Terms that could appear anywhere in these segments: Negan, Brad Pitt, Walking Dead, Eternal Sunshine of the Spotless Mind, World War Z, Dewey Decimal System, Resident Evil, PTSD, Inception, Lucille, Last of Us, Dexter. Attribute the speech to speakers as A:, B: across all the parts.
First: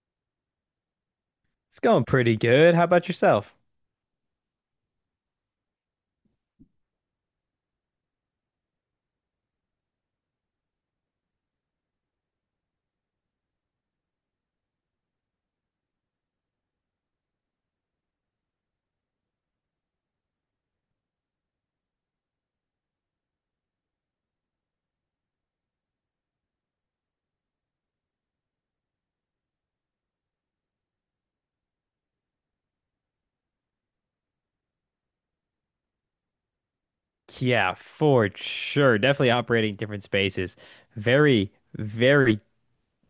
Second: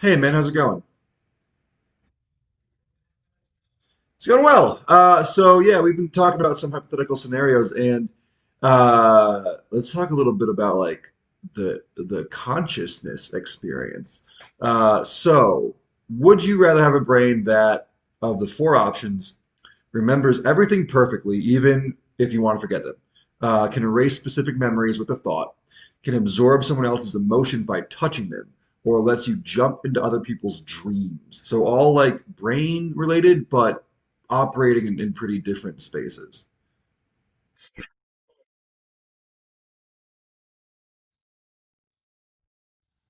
A: Hey man, how's it going?
B: It's going pretty good. How about yourself?
A: It's going well. So we've been talking about some hypothetical scenarios, and uh, let's talk a little bit about like the consciousness experience. Uh, so, would you rather have a brain that, of the four options, remembers everything perfectly, even if you want to forget them, can erase specific memories with a thought, can absorb someone else's emotions by touching them, or lets you jump into other people's dreams? So all like brain related, but operating in pretty different spaces.
B: Yeah, for sure. Definitely operating different spaces. Very, very,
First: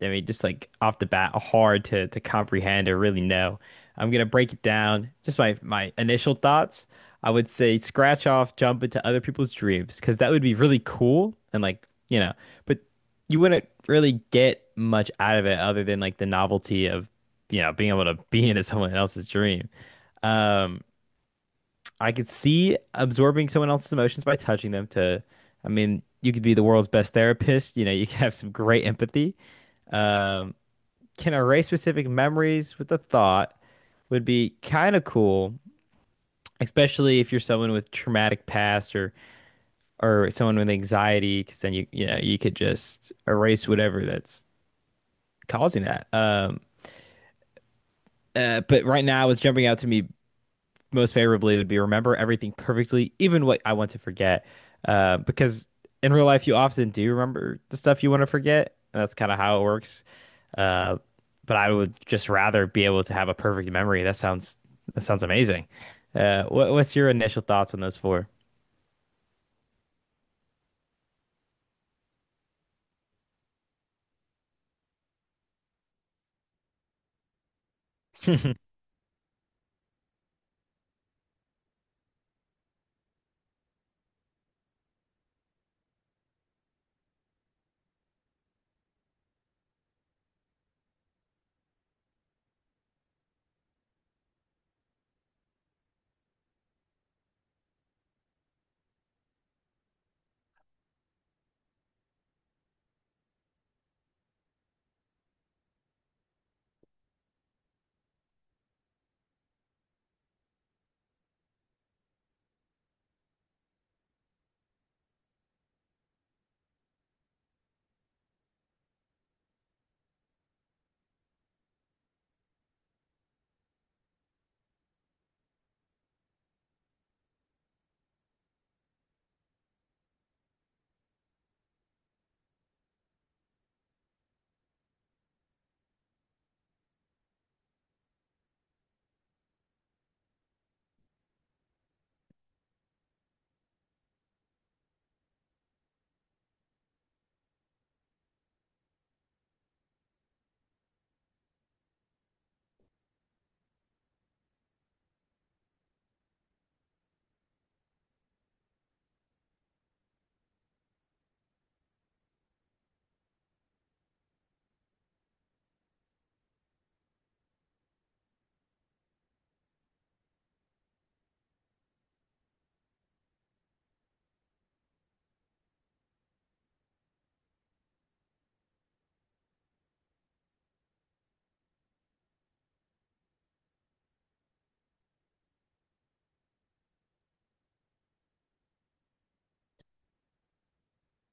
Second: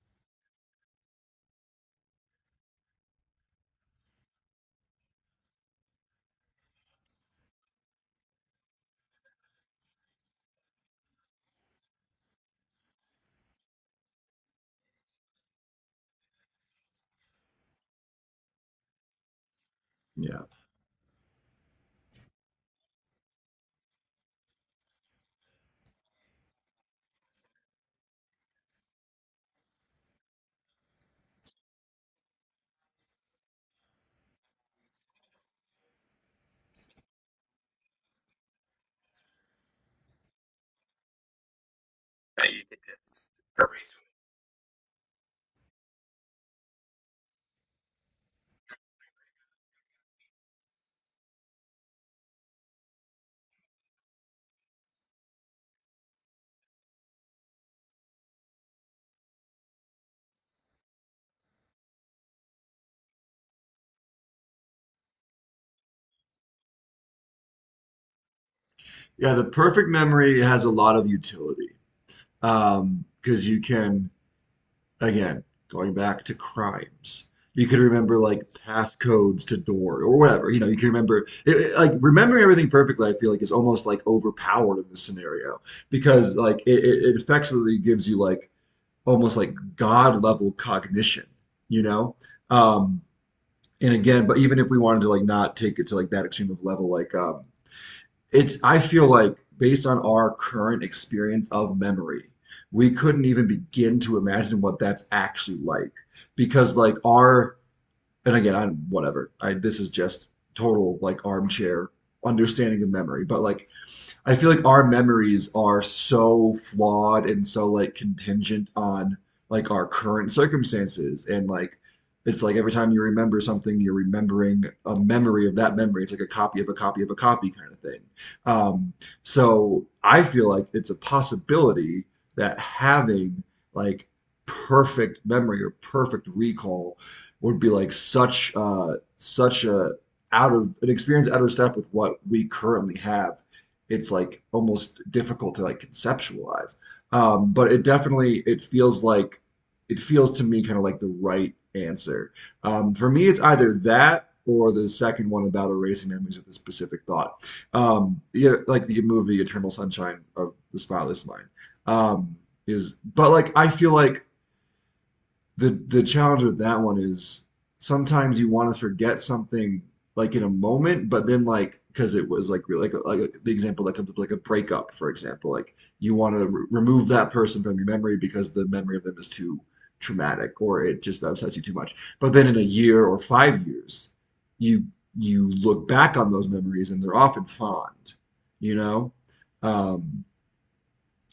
B: just like off the bat, hard to comprehend or really know. I'm gonna break it down. Just my initial thoughts. I would say scratch off, jump into other people's dreams, because that would be really cool and but you wouldn't really get much out of it other than like the novelty of, being able to be into someone else's dream.
A: Yeah.
B: Um, I could see absorbing someone else's emotions by touching them to, I mean, you could be the world's best therapist. You could have some great empathy. Um, can erase specific memories with a thought would be kind of cool, especially if you're someone with traumatic past or someone with anxiety, because then you know you could just erase whatever that's causing that. But right now, it's jumping out to me most favorably would be remember everything perfectly, even what I want to forget. Because in real life, you often do remember the stuff you want to forget. That's kind of how it works. Uh, but I would just rather be able to have a perfect memory. That sounds amazing. What's your initial thoughts on those four?
A: Yeah, the perfect memory has a lot of utility because you can, again, going back to crimes. You could remember like passcodes to door or whatever. You know, you can remember like remembering everything perfectly, I feel like is almost like overpowered in this scenario because like it effectively gives you like almost like God level cognition, you know? Um, and again, but even if we wanted to like not take it to like that extreme of level, like it's I feel like based on our current experience of memory, we couldn't even begin to imagine what that's actually like because like our, and again I'm whatever I this is just total like armchair understanding of memory but like I feel like our memories are so flawed and so like contingent on like our current circumstances, and like it's like every time you remember something, you're remembering a memory of that memory. It's like a copy of a copy of a copy kind of thing. Um, so I feel like it's a possibility that having like perfect memory or perfect recall would be like such a out of an experience out of step with what we currently have, it's like almost difficult to like conceptualize. But it definitely it feels like it feels to me kind of like the right answer. For me, it's either that or the second one about erasing memories with a specific thought. Yeah, like the movie Eternal Sunshine of the Spotless Mind. Um, is but like I feel like the challenge with that one is sometimes you want to forget something like in a moment, but then like because it was like really like the example that comes up like a breakup, for example, like you want to re remove that person from your memory because the memory of them is too traumatic, or it just upsets you too much. But then in a year or 5 years, you you look back on those memories, and they're often fond, you know? Um,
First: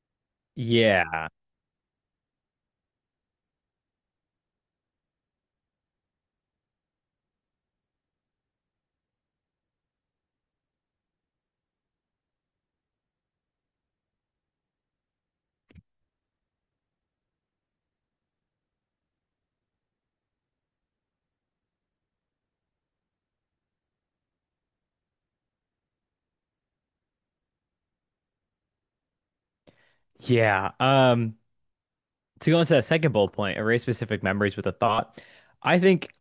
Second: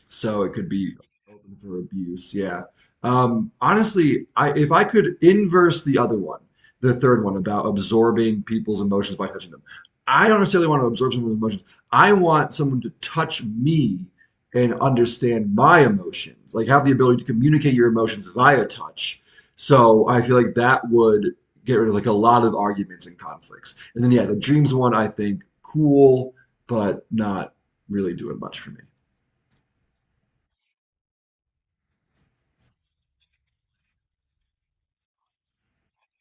A: so it could be
B: Yeah,
A: open for abuse. Yeah. Honestly, I if I could inverse the other one, the third one about absorbing people's emotions by touching them, I don't necessarily want to absorb someone's emotions. I want someone to touch me and understand my emotions, like have the ability to communicate your emotions via touch. So I feel like that would get rid of like a lot of arguments and conflicts. And then yeah, the dreams one I think cool, but not really doing much for me.
B: yeah. To go into that second bullet point, erase specific memories with a thought. I think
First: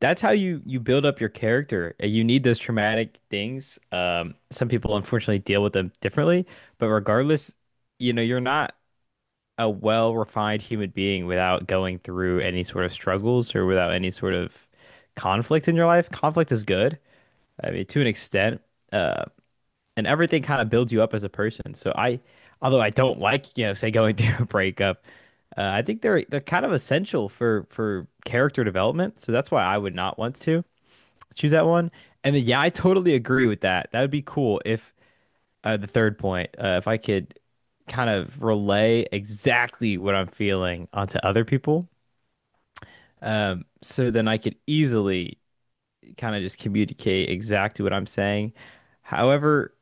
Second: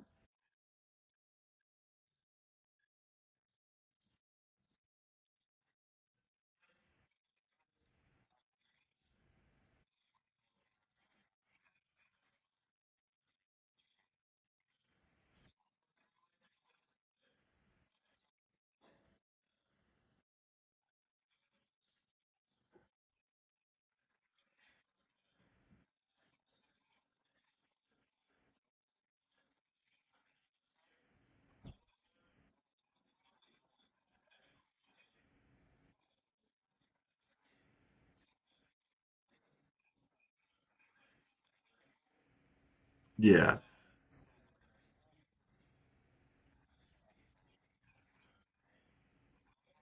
B: that's how you build up your character. You need those traumatic things. Some people unfortunately deal with them differently, but regardless, you know, you're not a well-refined human being without going through any sort of struggles or without any sort of conflict in your life. Conflict is good. I mean, to an extent. Uh, and everything kind of builds you up as a person. So I, although I don't like, you know, say going through a breakup, I think they're kind of essential for character development. So that's why I would not want to choose that one. And then, yeah, I totally agree with that. That would be cool if the third point, if I could kind of relay exactly what I'm feeling onto other people,
A: Yeah.
B: so then I could easily kind of just communicate exactly what I'm saying. However,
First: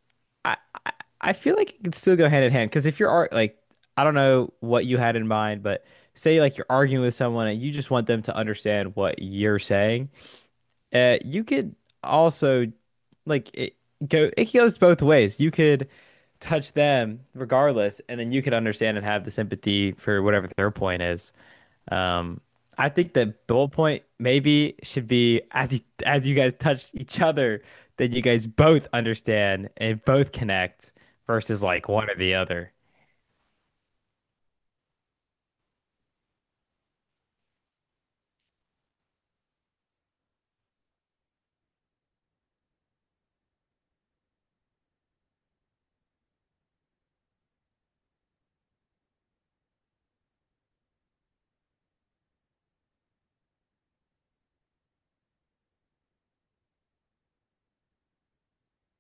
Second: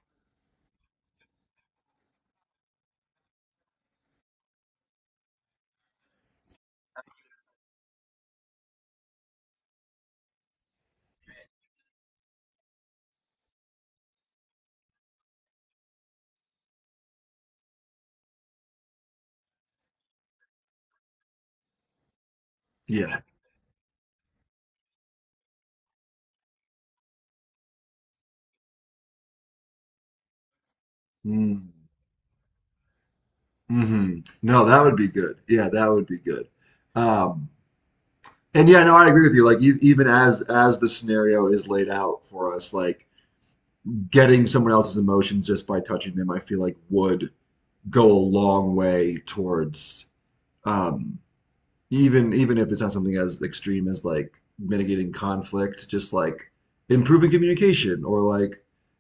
B: I I I feel like it could still go hand in hand because if you're ar- like I don't know what you had in mind, but say like you're arguing with someone and you just want them to understand what you're saying, you could also like it it goes both ways. You could touch them regardless, and then you could understand and have the sympathy for whatever their point is. Um, I think
A: Yeah.
B: that bullet point maybe should be as you guys touch each other, then you guys both understand and both connect
A: Mm,
B: versus like one or the other.
A: hmm. No, that would be good. Yeah, that would be good. Um, and yeah, no, I agree with you. Like, you, even as the scenario is laid out for us, like getting someone else's emotions just by touching them, I feel like would go a long way towards um, even even if it's not something as extreme as like mitigating conflict, just like improving communication or like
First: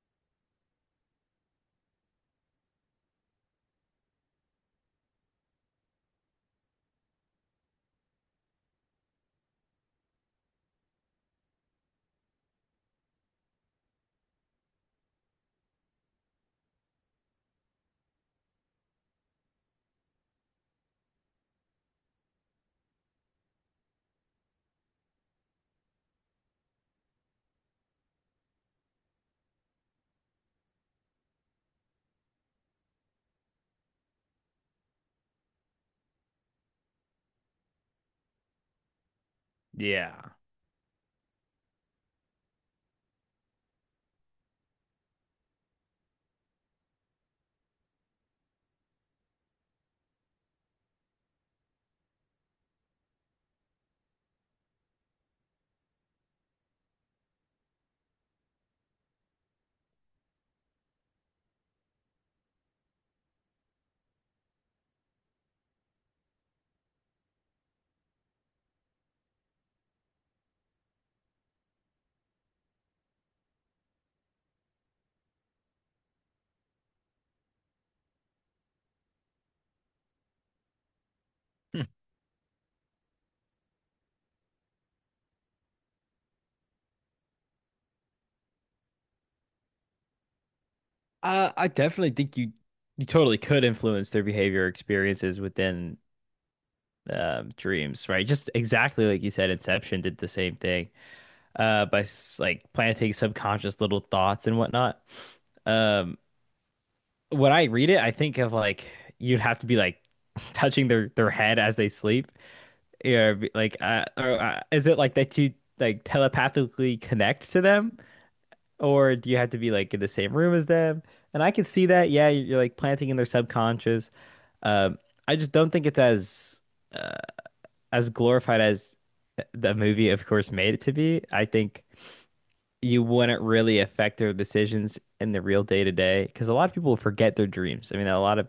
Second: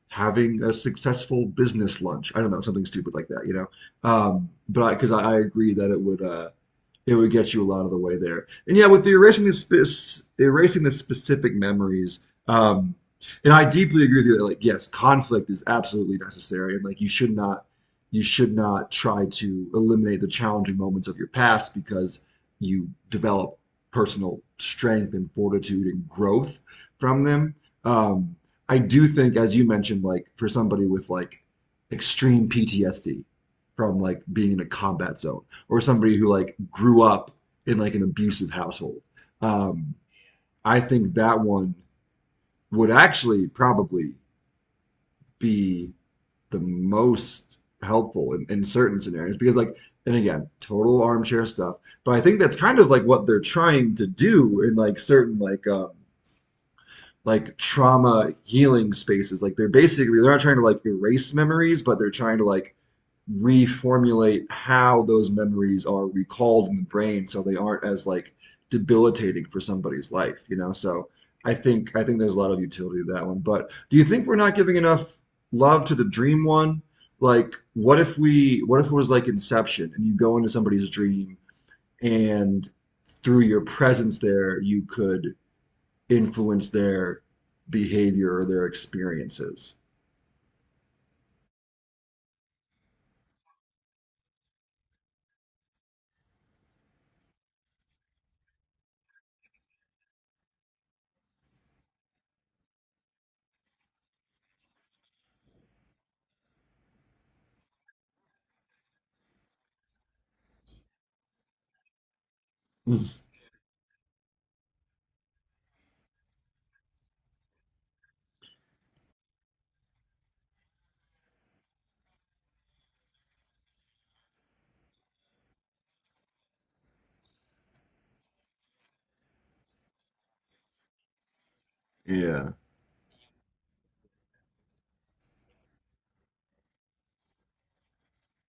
A: having a successful business lunch. I don't know, something stupid like that, you know? But I, because I agree that it would get you a lot of the way there. And yeah, with the erasing the specific memories, um, and I deeply agree with you that like yes, conflict is absolutely necessary, and like you should not try to eliminate the challenging moments of your past because you develop personal strength and fortitude and growth from them. Um, I do think, as you mentioned, like for somebody with like extreme PTSD from like being in a combat zone or somebody who like grew up in like an abusive household, um,
B: Yeah.
A: I think that one would actually probably be the most helpful in certain scenarios because like, and again total armchair stuff, but I think that's kind of like what they're trying to do in like certain like trauma healing spaces like they're basically they're not trying to like erase memories but they're trying to like reformulate how those memories are recalled in the brain so they aren't as like debilitating for somebody's life, you know? So I think there's a lot of utility to that one. But do you think we're not giving enough love to the dream one? Like, what if we what if it was like Inception and you go into somebody's dream
B: Hmm.
A: and through your presence there you could influence their behavior or their experiences?
B: I definitely think you totally could influence their behavior experiences within dreams, right? Just exactly like you said, Inception did the same thing like planting subconscious little thoughts and whatnot. Um, when I read it, I think of like you'd have to be like touching their head as they sleep. Is it like that you like telepathically connect to them, or do you have to be like in the same room as them? And I can see that. Yeah, you're like planting in their subconscious. Um, I just don't think it's uh, as glorified as the movie, of course, made it to be. I think
A: Yeah.
B: you wouldn't really affect their decisions in the real day to day because a lot of people forget their dreams. I mean, a lot of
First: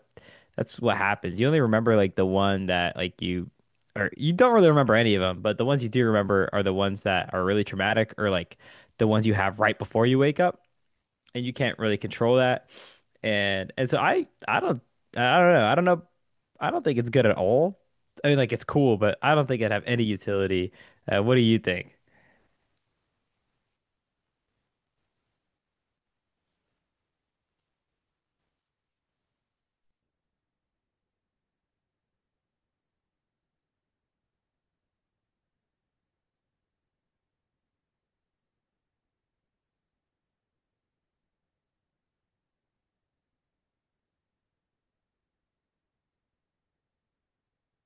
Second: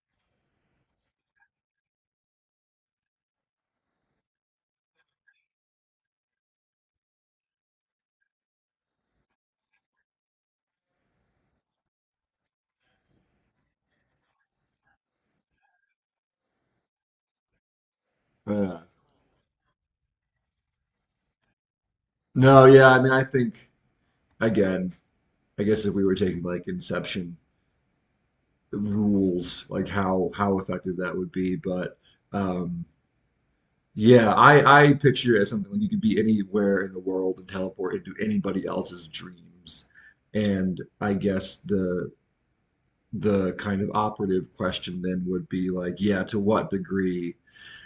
B: that's what happens. You only remember like the one that like you or you don't really remember any of them, but the ones you do remember are the ones that are really traumatic or like the ones you have right before you wake up and you can't really control that. And so I don't know. I don't know. I don't think it's good at all. I mean, like it's
A: Yeah.
B: cool, but I don't think it'd have any utility. What do you think?
A: No, yeah, I mean I think, again, I guess if we were taking like Inception rules, like how effective that would be. But um, yeah, I picture it as something like you could be anywhere in the world and teleport into anybody else's dreams. And I guess the kind of operative question then would be like, yeah, to what degree?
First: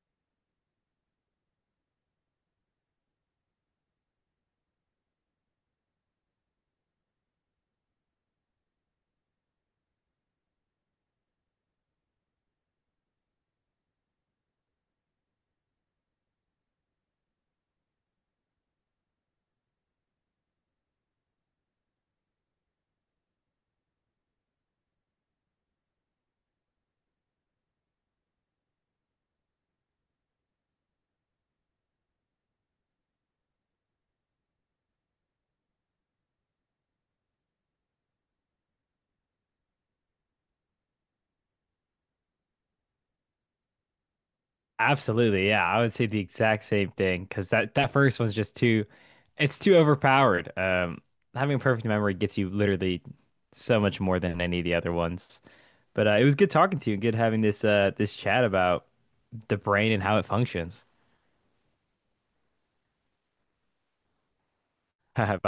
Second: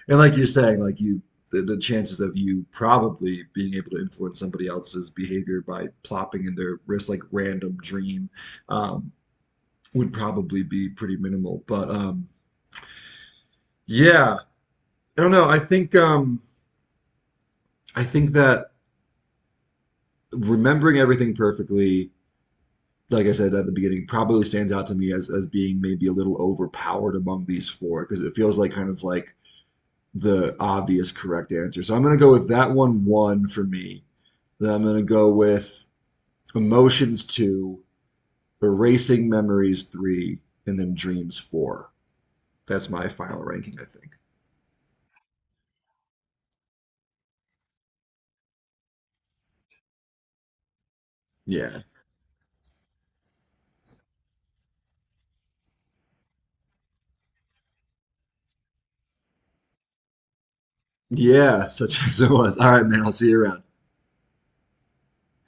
A: And like you're saying, like you, the chances of you probably being able to influence somebody else's behavior by plopping in their wrist like random dream um, would probably be pretty minimal. But yeah, I don't know. I think that remembering everything perfectly, like I said at the beginning, probably stands out to me as being maybe a little overpowered among these four because it feels like kind of like the obvious correct answer. So I'm gonna go with that one one for me. Then I'm gonna go with emotions two, erasing memories three, and then dreams four. That's my final ranking, I think.
B: Absolutely, yeah. I would say the exact same thing because that first one's just too, it's too overpowered. Having
A: Yeah.
B: perfect memory gets you literally so much more than any of the other ones. But it was good talking to you and good having this this chat about the brain and how it functions.
A: Yeah, such as it was. All right, man. I'll see you around.